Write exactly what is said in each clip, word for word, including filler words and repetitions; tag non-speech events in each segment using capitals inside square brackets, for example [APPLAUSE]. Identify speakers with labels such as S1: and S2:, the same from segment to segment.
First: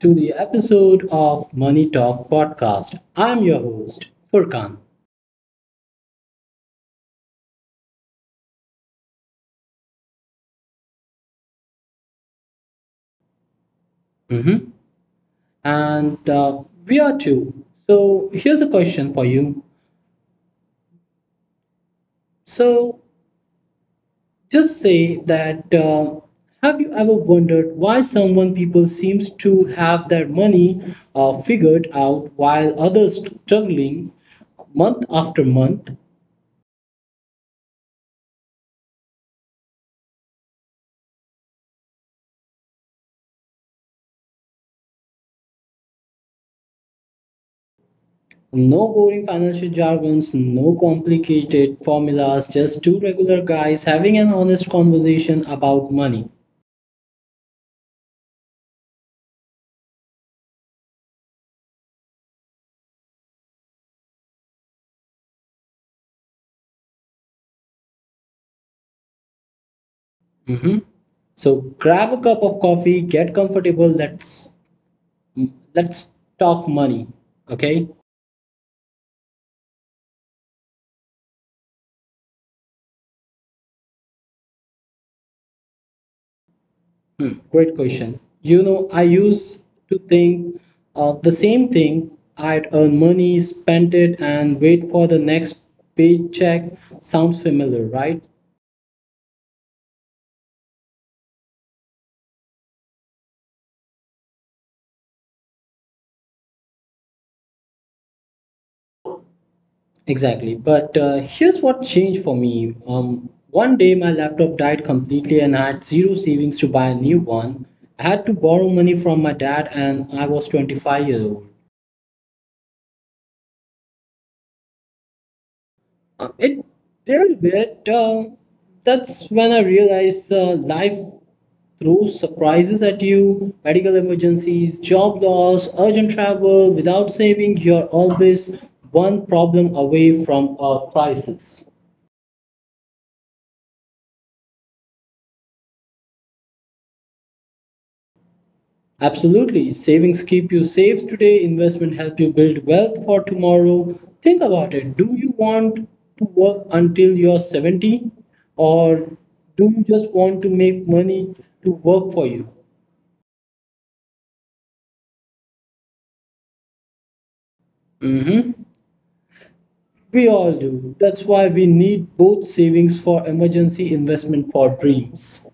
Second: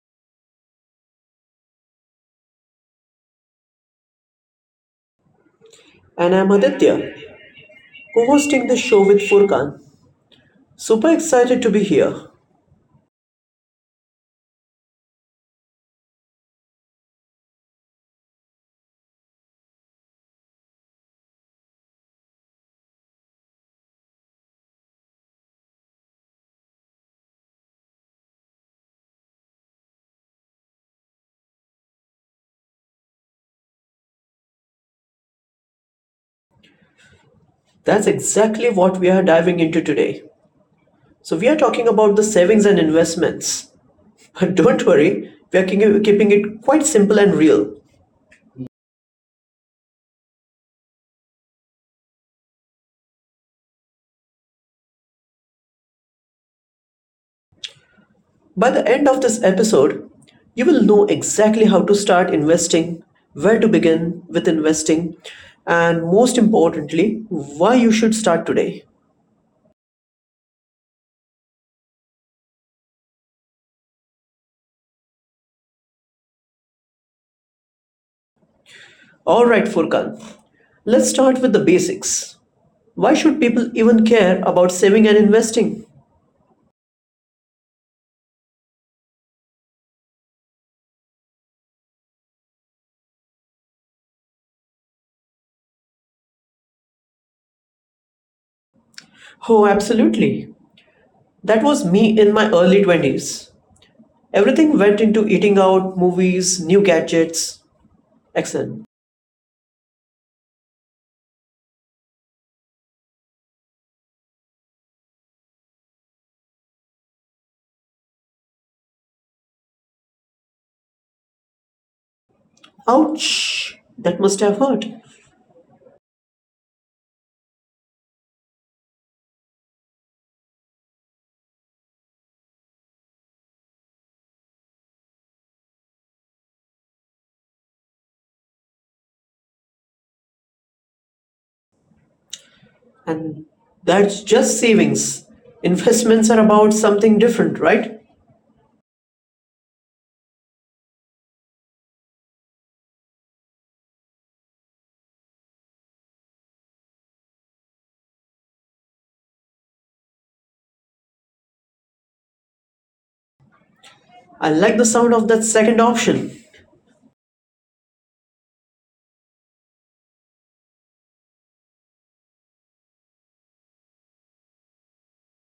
S1: to the episode of Money Talk podcast. I'm your host, Furkan.
S2: And I'm Aditya, co hosting the show with Furkan. Super excited to be here.
S1: Mhm. And uh, we are two. So here's a question for you. So just say that uh, have you ever wondered why someone people seems to have their money uh, figured out while others struggling month after month.
S2: That's exactly what we are diving into today. So, we are talking about the savings and investments. [LAUGHS] But don't worry, we are keep- keeping it quite simple and real.
S1: No boring financial jargons, no complicated formulas, just two regular guys having an honest conversation about money.
S2: By the end of this episode, you will know exactly how to start investing, where to begin with investing, and most importantly, why you should start today.
S1: Mhm. So grab a cup of coffee, get comfortable. Let's let's talk money. Okay.
S2: All right, Furkan, let's start with the basics. Why should people even care about saving and investing?
S1: Hmm, great question. You know, I used to think uh, the same thing. I'd earn money, spend it, and wait for the next paycheck. Sounds familiar, right?
S2: Oh, absolutely. That was me in my early twenties. Everything went into eating out, movies, new gadgets, excellent.
S1: Exactly. But uh, here's what changed for me. Um, one day my laptop died completely and I had zero savings to buy a new one. I had to borrow money from my dad and I was twenty-five years old.
S2: Ouch! That must have hurt.
S1: Uh, it did bit. Uh, that's when I realized uh, life throws surprises at you: medical emergencies, job loss, urgent travel. Without saving, you're always one problem away from a crisis.
S2: And that's just savings. Investments are about something different, right?
S1: Absolutely. Savings keep you safe today, investment help you build wealth for tomorrow. Think about it. Do you want to work until you're seventy, or do you just want to make money to work for you?
S2: I like the sound of that second option.
S1: hmm We all do. That's why we need both: savings for emergency, investment for dreams.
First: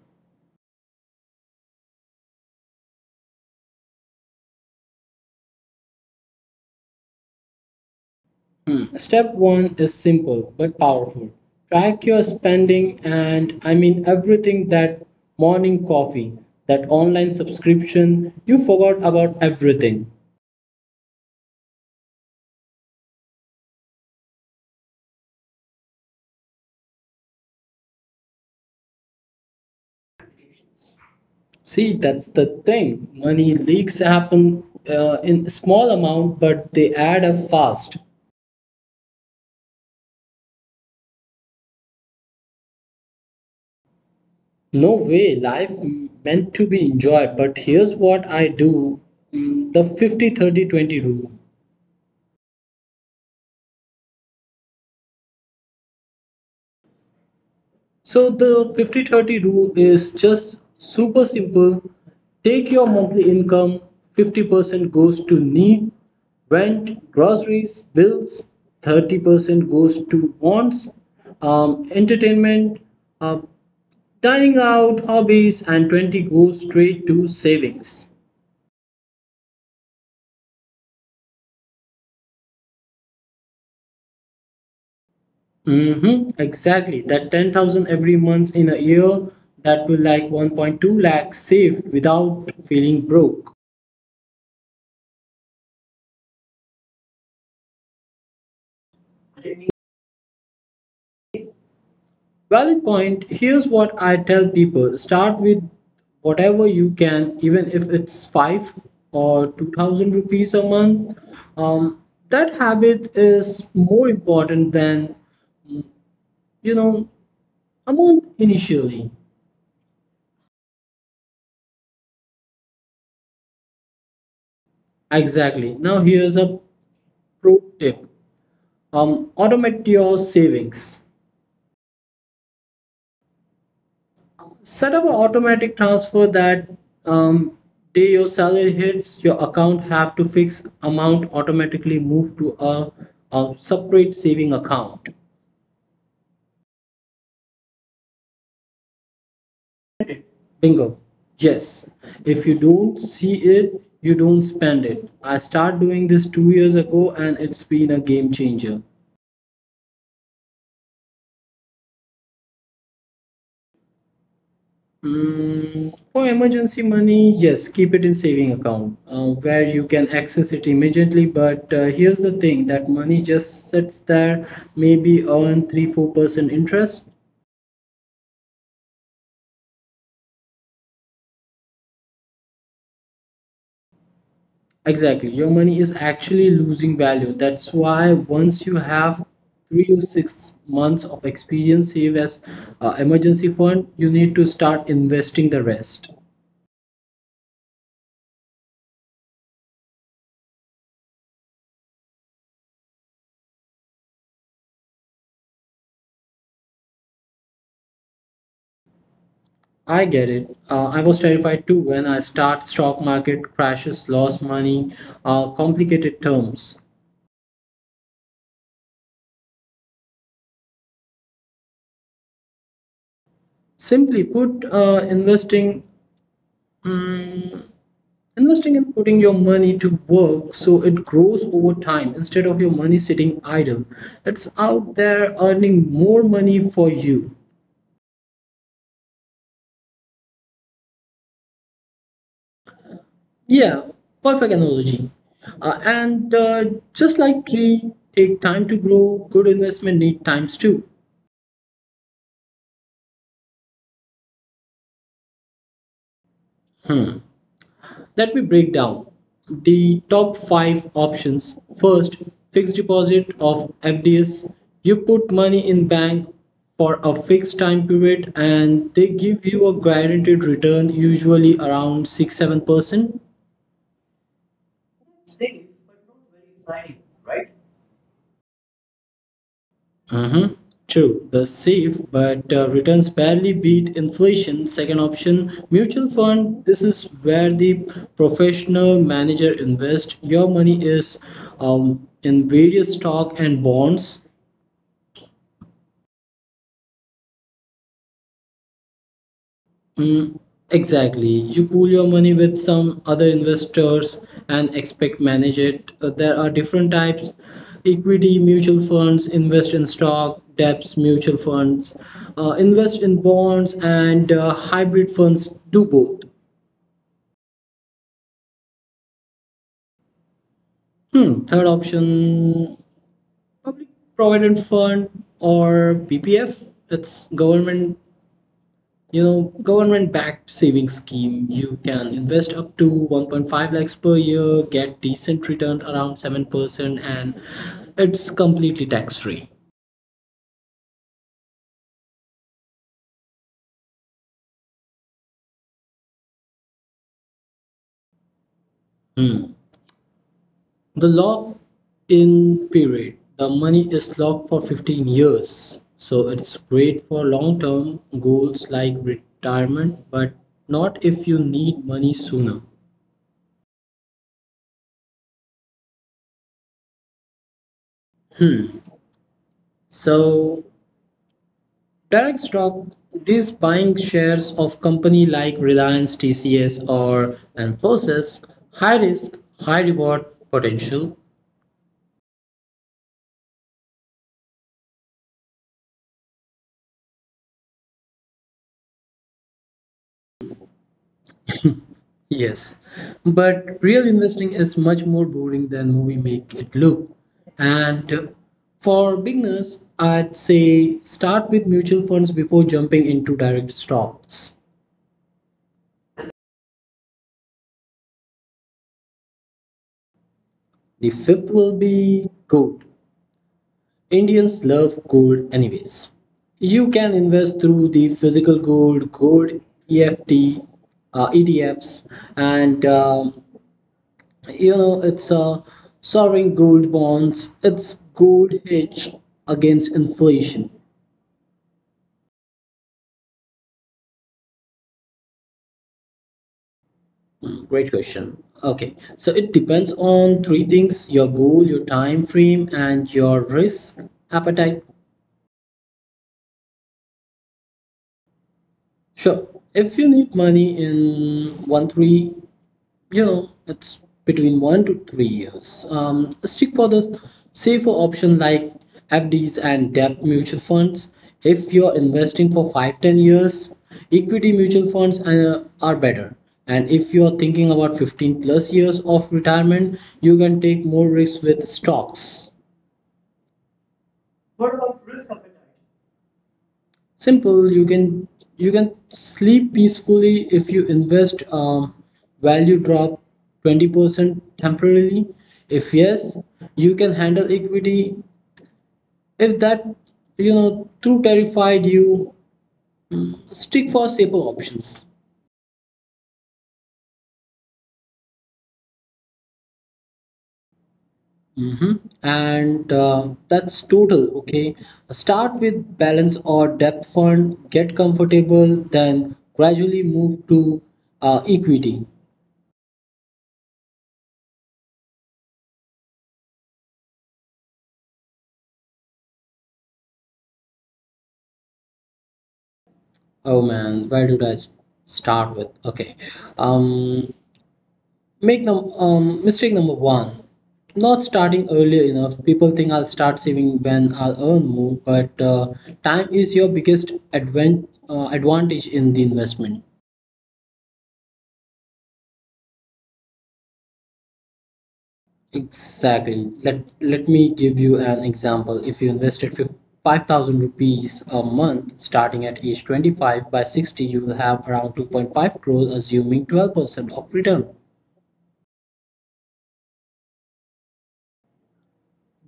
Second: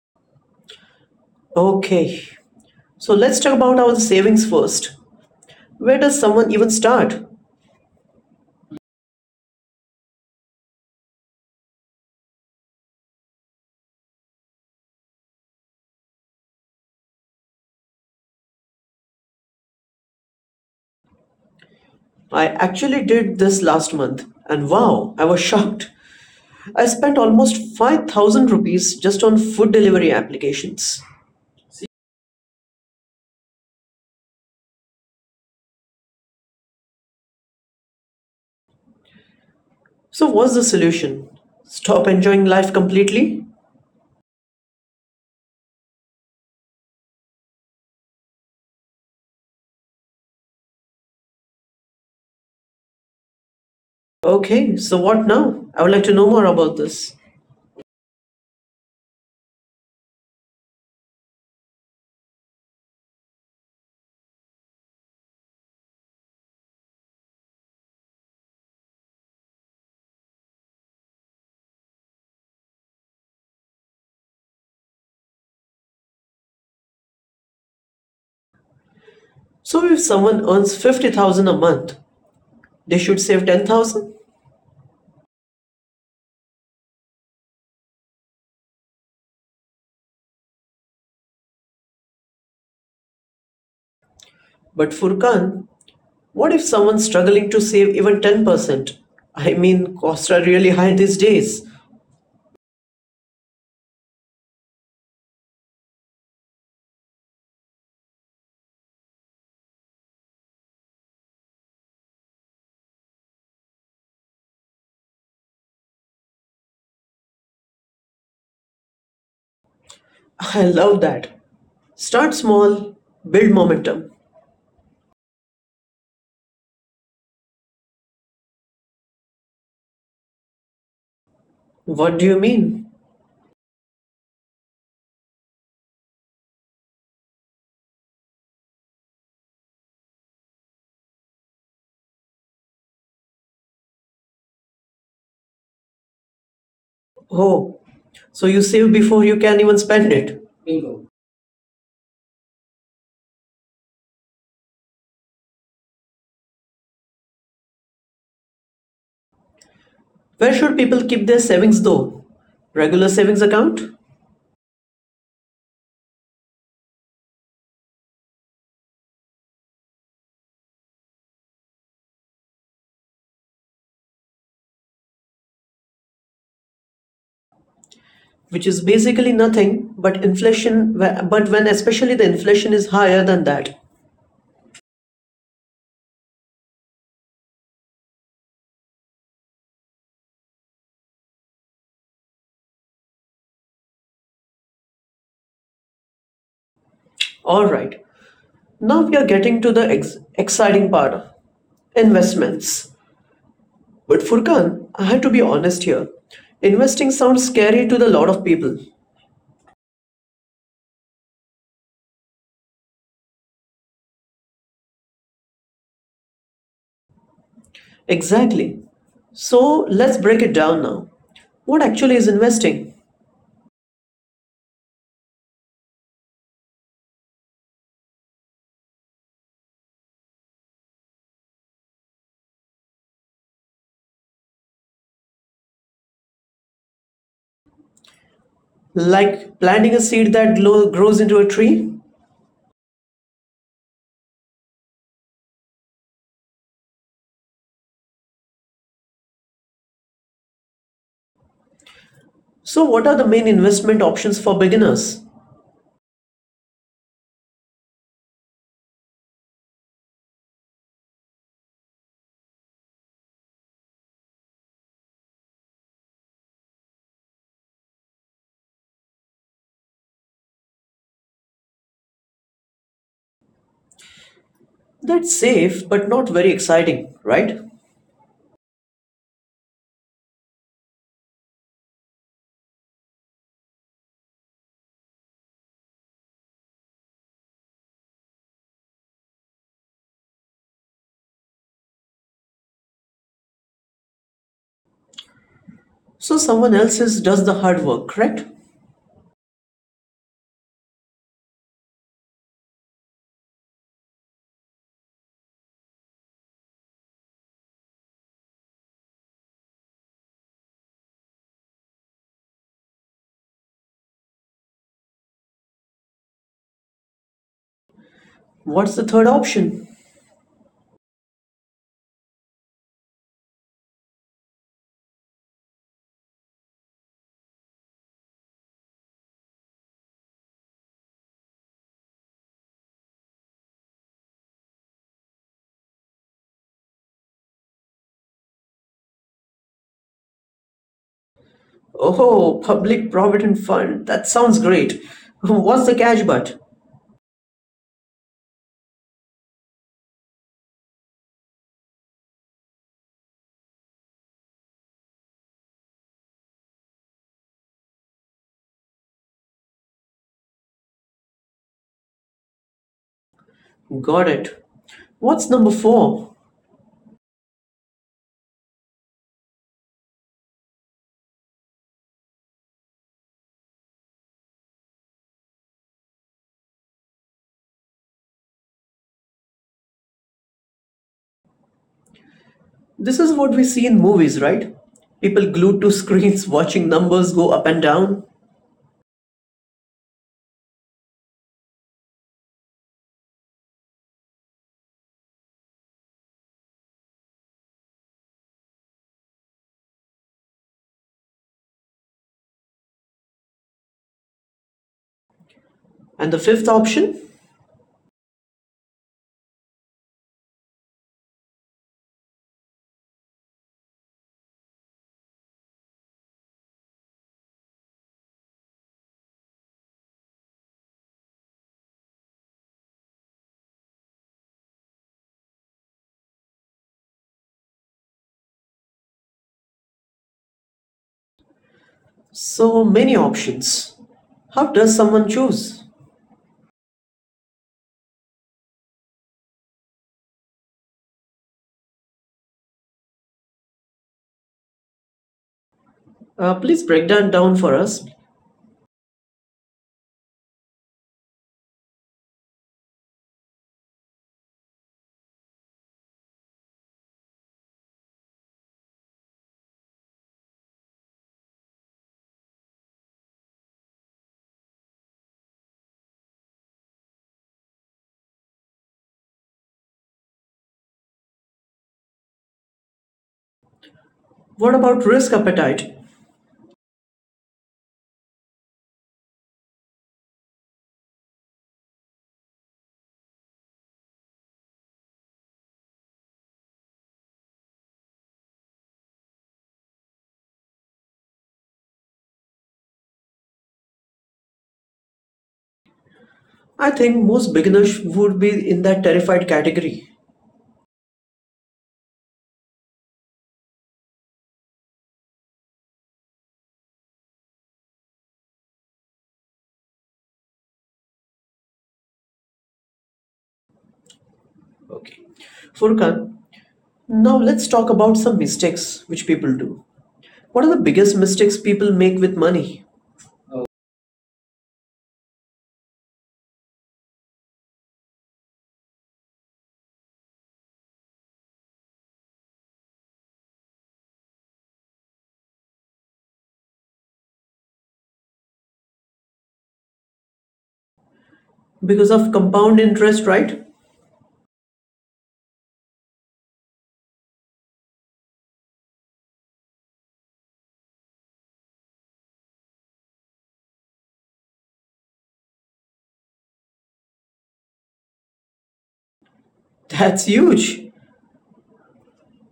S2: Okay, so let's talk about our savings first. Where does someone even start?
S1: Step one is simple but powerful. Track your spending, and I mean everything, that morning coffee, that online subscription, you forgot about everything.
S2: I actually did this last month, and wow, I was shocked. I spent almost five thousand rupees just on food delivery applications.
S1: See, that's the thing. Money leaks happen uh, in small amount, but they add up fast.
S2: So, what's the solution? Stop enjoying life completely?
S1: No way, life meant to be enjoyed. But here's what I do, mm, the fifty thirty twenty rule.
S2: Okay, so what now? I would like to know more about this.
S1: So the fifty thirty rule is just super simple. Take your monthly income: fifty percent goes to need, rent, groceries, bills; thirty percent goes to wants, um, entertainment, uh, dining out, hobbies; and twenty goes straight to savings.
S2: So, if someone earns fifty thousand a month, they should save ten thousand?
S1: Mm-hmm, exactly. That ten thousand every month in a year, that will like one point two lakh saved without feeling broke.
S2: But Furkan, what if someone's struggling to save even ten percent? I mean, costs are really high these days.
S1: Valid point. Here's what I tell people: start with whatever you can, even if it's five or two thousand rupees a month. Um, that habit is more important than you know a month initially.
S2: I love that. Start small, build momentum.
S1: Exactly. Now, here's a pro tip, um, automate your savings.
S2: What do you mean?
S1: Set up an automatic transfer that um, day your salary hits your account, have to fix amount automatically move to a, a separate saving account.
S2: Oh, so you save before you can even spend it.
S1: Bingo. Yes, if you don't see it, you don't spend it. I started doing this two years ago and it's been a game changer.
S2: Where should people keep their savings though? Regular savings account,
S1: Mm, for emergency money, yes, keep it in saving account uh, where you can access it immediately. But uh, here's the thing, that money just sits there, maybe earn three four percent interest.
S2: which is basically nothing but inflation, but when especially the inflation is higher than that.
S1: Exactly, your money is actually losing value. That's why once you have three or six months of experience save as uh, emergency fund, you need to start investing the rest.
S2: All right, now we are getting to the ex- exciting part investments. But Furkan, I had to be honest here. Investing sounds scary to the lot of people.
S1: I get it. Uh, I was terrified too when I start stock market crashes, lost money, uh, complicated terms.
S2: Exactly. So let's break it down now. What actually is investing?
S1: Simply put, uh, investing, mm, investing and putting your money to work so it grows over time. Instead of your money sitting idle, it's out there earning more money for you.
S2: Like planting a seed that glo- grows into a tree.
S1: Yeah, perfect analogy. Uh, and uh, just like tree take time to grow, good investment need times too.
S2: So, what are the main investment options for beginners?
S1: Hmm. Let me break down the top five options. First, fixed deposit of F D S. You put money in bank for a fixed time period and they give you a guaranteed return usually around six-seven percent.
S2: That's safe but not very exciting, right?
S1: Mm-hmm. True, the safe, but uh, returns barely beat inflation. Second option, mutual fund. This is where the professional manager invests your money is um, in various stock and bonds.
S2: So, someone else is, does the hard work, correct?
S1: Mm, exactly. You pool your money with some other investors and expect manage it. Uh, there are different types. Equity mutual funds invest in stock, debts mutual funds uh, invest in bonds, and uh, hybrid funds do both.
S2: What's the third option?
S1: Hmm. Third option, public provident fund or P P F. It's government you know government backed savings scheme. You can invest up to one point five lakhs per year, get decent return around seven percent, and it's completely tax free.
S2: Oh, public provident fund. That sounds great. [LAUGHS] What's the cash but?
S1: Hmm. The lock in period, the money is locked for fifteen years, so it's great for long term goals like retirement, but not if you need money sooner.
S2: Got it. What's number four?
S1: Hmm. So direct stock, this buying shares of company like Reliance, T C S, or Infosys. High risk, high reward potential.
S2: This is what we see in movies, right? People glued to screens [LAUGHS] watching numbers go up and down.
S1: Yes, but real investing is much more boring than movie make it look. And uh, for beginners, I'd say start with mutual funds before jumping into direct stocks.
S2: And the fifth option?
S1: The fifth will be gold. Indians love gold anyways. You can invest through the physical gold, gold E F T, uh, E T Fs, and um you know it's a uh, sovereign gold bonds. It's gold hedge against inflation.
S2: So many options. How does someone choose?
S1: Hmm, great question. Okay, so it depends on three things: your goal, your time frame, and your risk appetite.
S2: Uh, please break that down for us.
S1: Sure. If you need money in one three you know it's between one to three years, um, stick for the safer option like fds and debt mutual funds. If you're investing for five ten years, equity mutual funds uh, are better. And if you're thinking about fifteen plus years of retirement, you can take more risks with stocks.
S2: What about risk appetite?
S1: Simple. You can you can sleep peacefully if you invest, um, value drop twenty percent temporarily. If yes, you can handle equity. If that you know too terrified, you stick for safer options.
S2: I think most beginners would be in that terrified category.
S1: hmm and uh, that's total okay. Start with balance or depth fund, get comfortable, then gradually move to uh, equity.
S2: Okay. Furkan, now let's talk about some mistakes which people do. What are the biggest mistakes people make with money?
S1: Oh man, where did I s- start with? Okay, um, make num um mistake number one, not starting early enough. People think I'll start saving when I'll earn more, but uh, time is your biggest advan uh, advantage in the investment.
S2: Because of compound interest, right?
S1: Exactly. Let let me give you an example. If you invested fif- five thousand rupees a month starting at age twenty-five, by sixty you will have around two point five crores, assuming twelve percent of return.
S2: That's huge.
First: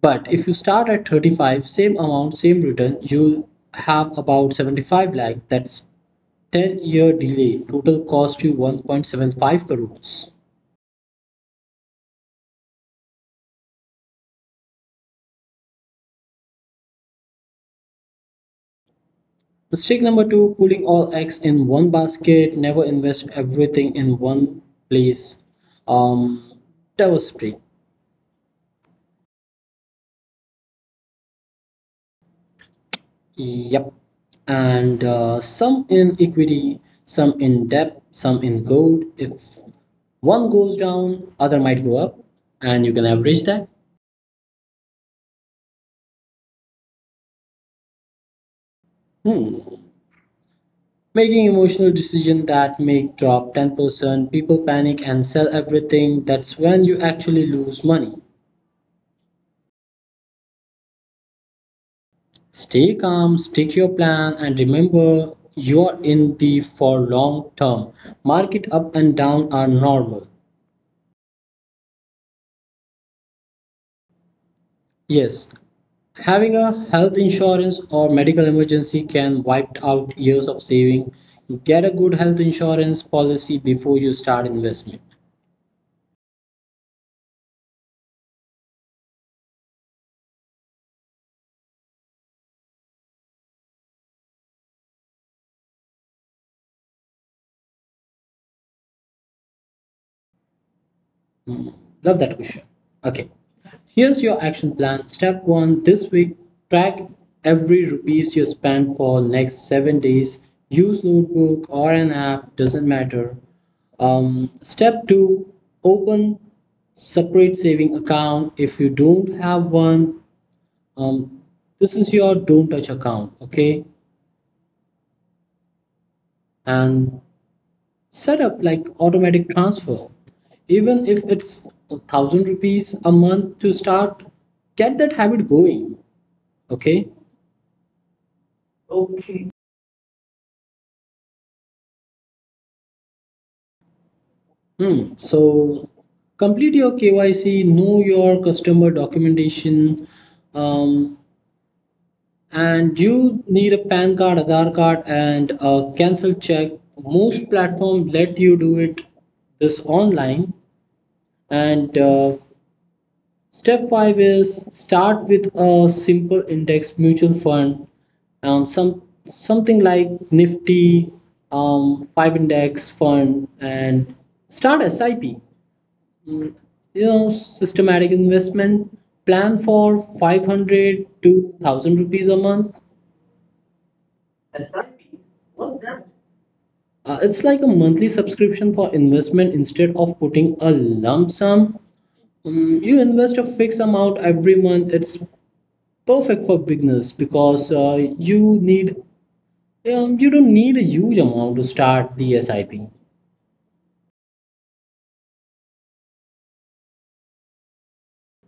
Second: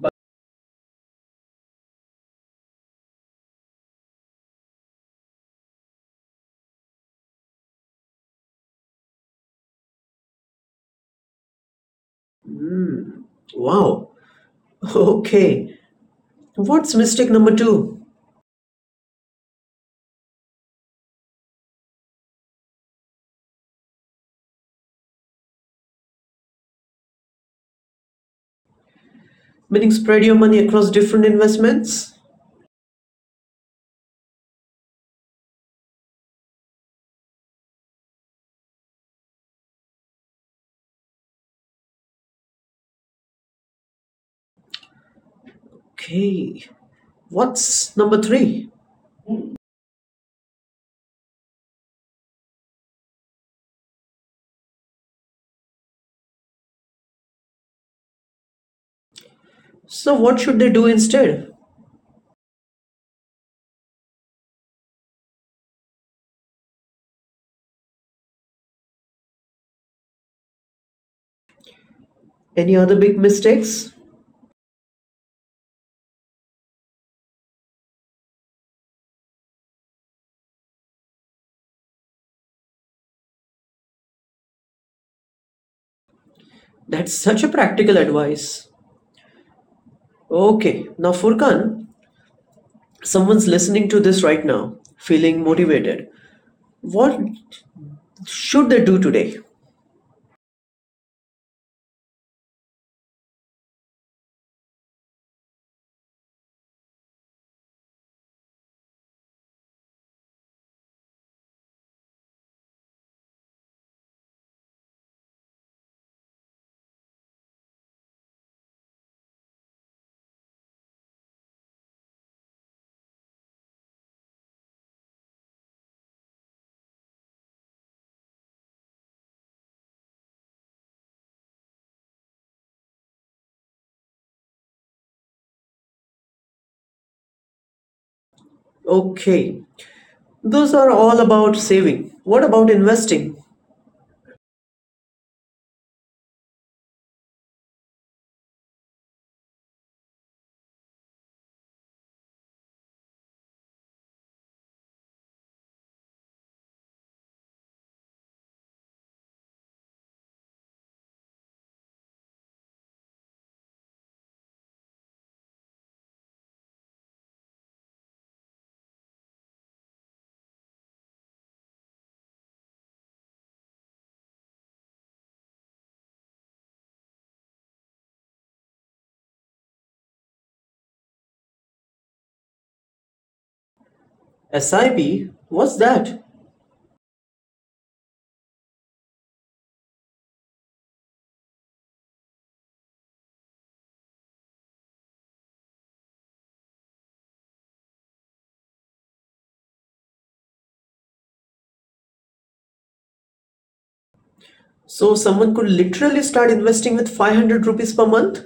S1: But if you start at thirty-five, same amount, same return, you'll have about seventy-five lakh. That's ten year delay, total cost you one point seven five crores.
S2: Wow. Okay. What's mistake number two?
S1: Mistake number two, pulling all eggs in one basket. Never invest everything in one place. um Diversity.
S2: Meaning spread your money across different investments?
S1: Yep. And uh, some in equity, some in debt, some in gold. If one goes down, other might go up, and you can average that.
S2: Okay. What's number three?
S1: hmm Making emotional decisions, that make drop ten percent, people panic and sell everything. That's when you actually lose money.
S2: So, what should they do instead?
S1: Stay calm, stick your plan, and remember you are in the for long term. Market up and down are normal.
S2: Any other big mistakes?
S1: Yes, having a health insurance or medical emergency can wipe out years of saving. Get a good health insurance policy before you start investment.
S2: That's such a practical advice. Okay, now Furkan, someone's listening to this right now, feeling motivated. What should they do today?
S1: Hmm, love that question. Okay, here's your action plan. Step one, this week, track every rupees you spend for next seven days. Use notebook or an app, doesn't matter. Um, step two, open separate saving account if you don't have one. Um, this is your don't touch account, okay? And set up like automatic transfer. Even if it's a thousand rupees a month to start, get that habit going, okay?
S2: Okay, those are all about saving. What about investing?
S1: Hmm. So complete your K Y C, know your customer documentation, um, and you need a PAN card, Aadhaar card, and a cancel check. Most platform let you do it this online. And uh, step five is start with a simple index mutual fund, um, some something like Nifty, um, five index fund, and start SIP. Mm, You know, systematic investment plan for five hundred to one thousand rupees a month.
S2: SIP, what's that?
S1: Uh, it's like a monthly subscription for investment instead of putting a lump sum. Um, you invest a fixed amount every month. It's perfect for beginners because uh, you need um, you don't need a huge amount to start the SIP.
S2: So, someone could literally start investing with five hundred rupees per month?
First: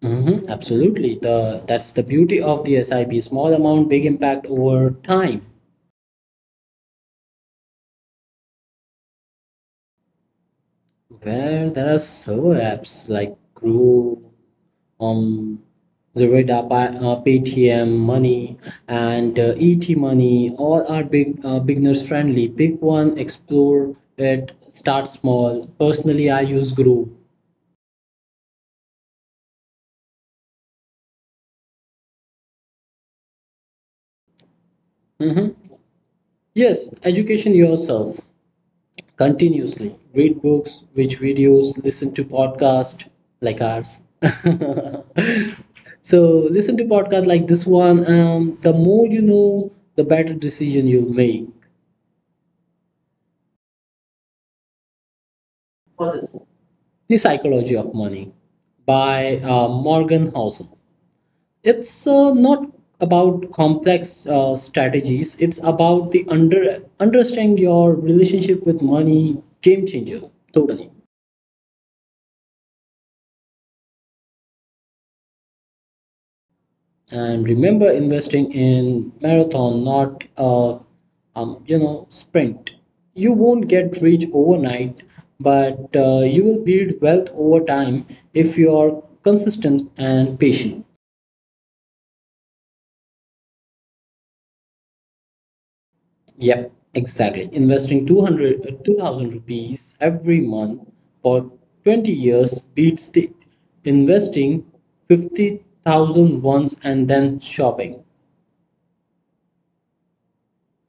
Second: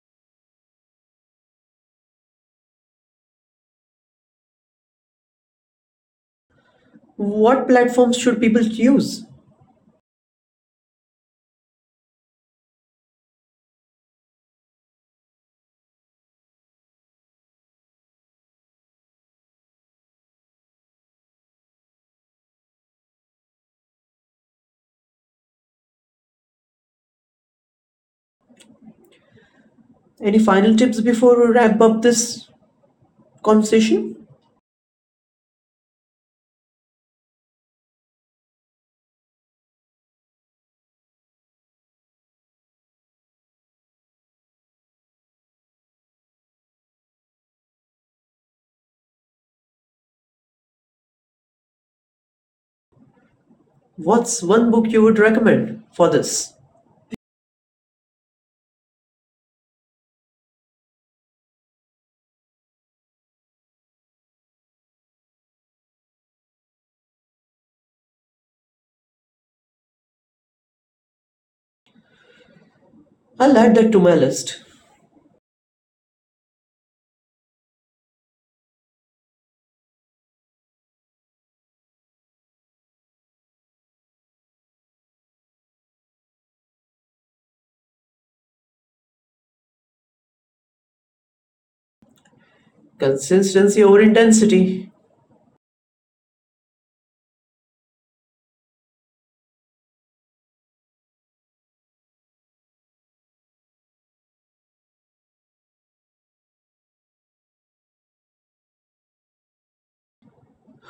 S1: Mhm, absolutely. The that's the beauty of the SIP. Small amount, big impact over time.
S2: What platforms should people use?
S1: Where there are server apps like Groove, um, Zurida, Pa- uh, Paytm, Money, and uh, E T Money. All are big uh, beginners friendly. Pick one, explore it, start small. Personally, I use Groove.
S2: Any final tips before we wrap up this conversation?
S1: Mhm. Yes, education yourself, continuously read books, watch videos, listen to podcasts like ours [LAUGHS] so listen to podcasts like this one. Um, the more you know, the better decision you make.
S2: What's one book you would recommend for this?
S1: The psychology of money by uh, Morgan Housel. It's uh, not about complex uh, strategies. It's about the under understanding your relationship with money. Game changer. Totally.
S2: I'll add that to my list.
S1: And remember, investing in marathon, not a um, you know sprint. You won't get rich overnight, but uh, you will build wealth over time if you are consistent and patient.
S2: Consistency over intensity.
S1: Yep, exactly. Investing two hundred, uh, two thousand rupees every month for twenty years beats the investing fifty thousand once and then shopping.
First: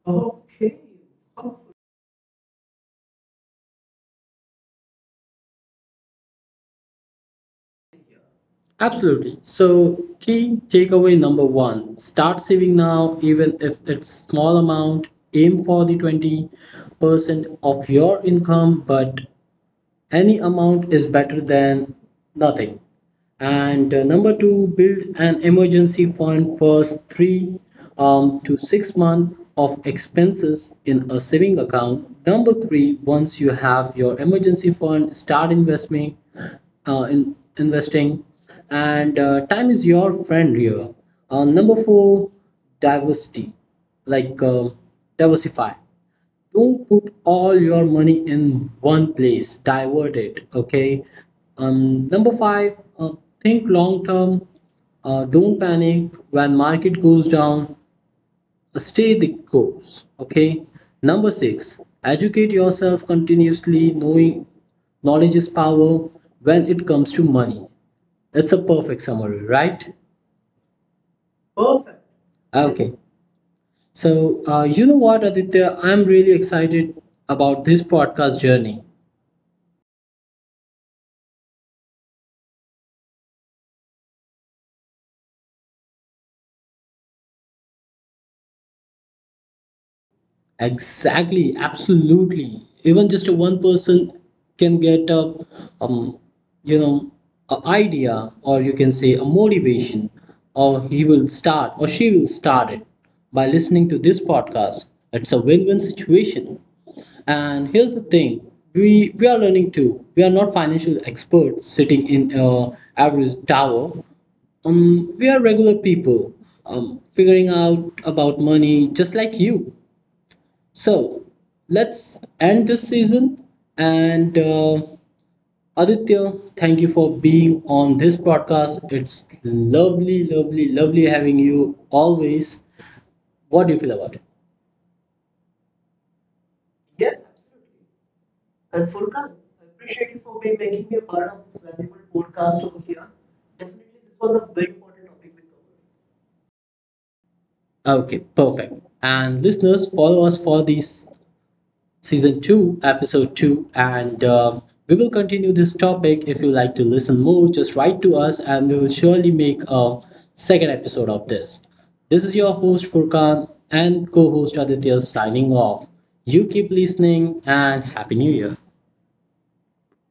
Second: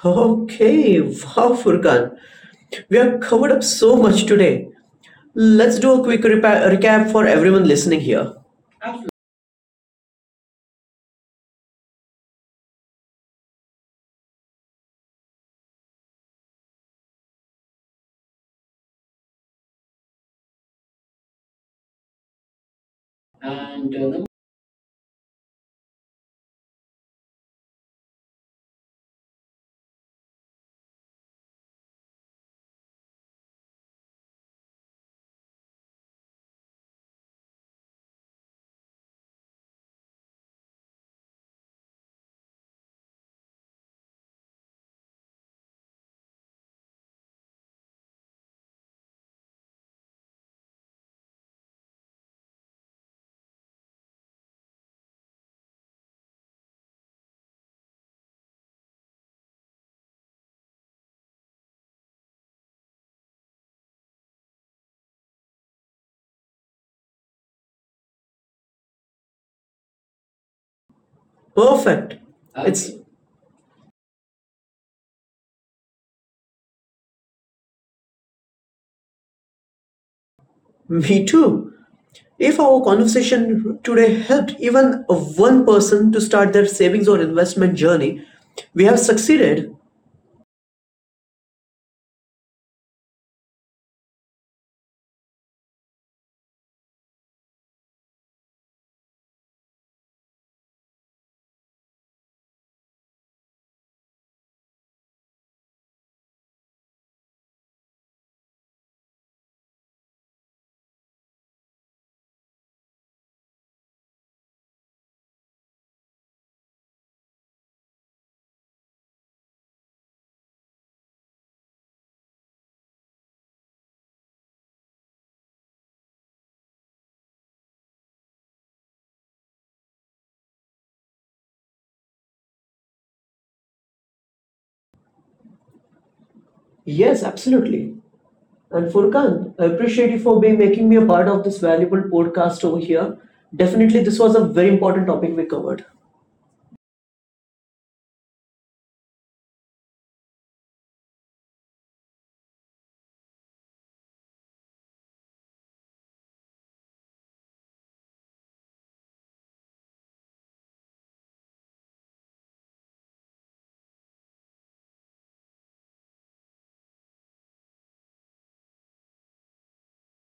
S2: Okay, wow, Furkan. We have covered up so much today. Let's do a quick repa- recap for everyone listening here.
S1: Absolutely. So, key takeaway number one, start saving now, even if it's small amount. Aim for the twenty percent of your income, but any amount is better than nothing. And uh, number two, build an emergency fund first, three um, to six months of expenses in a saving account. Number three, once you have your emergency fund, start investing uh, in investing, and uh, time is your friend here. Uh, number four, diversity like uh, diversify. Don't put all your money in one place, divert it, okay? Um, number five, uh, think long term. Uh, don't panic when market goes down. Uh, stay the course, okay. Number six, educate yourself continuously, knowing knowledge is power when it comes to money. It's a perfect summary, right?
S2: Perfect. It's
S1: Okay. So uh, you know what, Aditya, I'm really excited about this podcast journey.
S2: me too. If our conversation today helped even one person to start their savings or investment journey, we have succeeded.
S1: Exactly, absolutely. Even just a one person can get a, um, you know, a idea, or you can say a motivation, or he will start, or she will start it by listening to this podcast. It's a win-win situation. And here's the thing: we we are learning too. We are not financial experts sitting in a average tower, um, we are regular people, um, figuring out about money just like you, so let's end this season. And uh, Aditya, thank you for being on this podcast. It's lovely, lovely, lovely having you always. What do you feel about it?
S2: Yes, absolutely. And Furkan, I appreciate you for being making me a part of this valuable podcast over here. Definitely, this was a very important topic we covered.
S1: Okay, perfect. And listeners, follow us for these season two episode two, and um, we will continue this topic. If you like to listen more, just write to us and we will surely make a second episode of this this is your host Furkan and co-host Aditya signing off. You keep listening, and Happy New Year.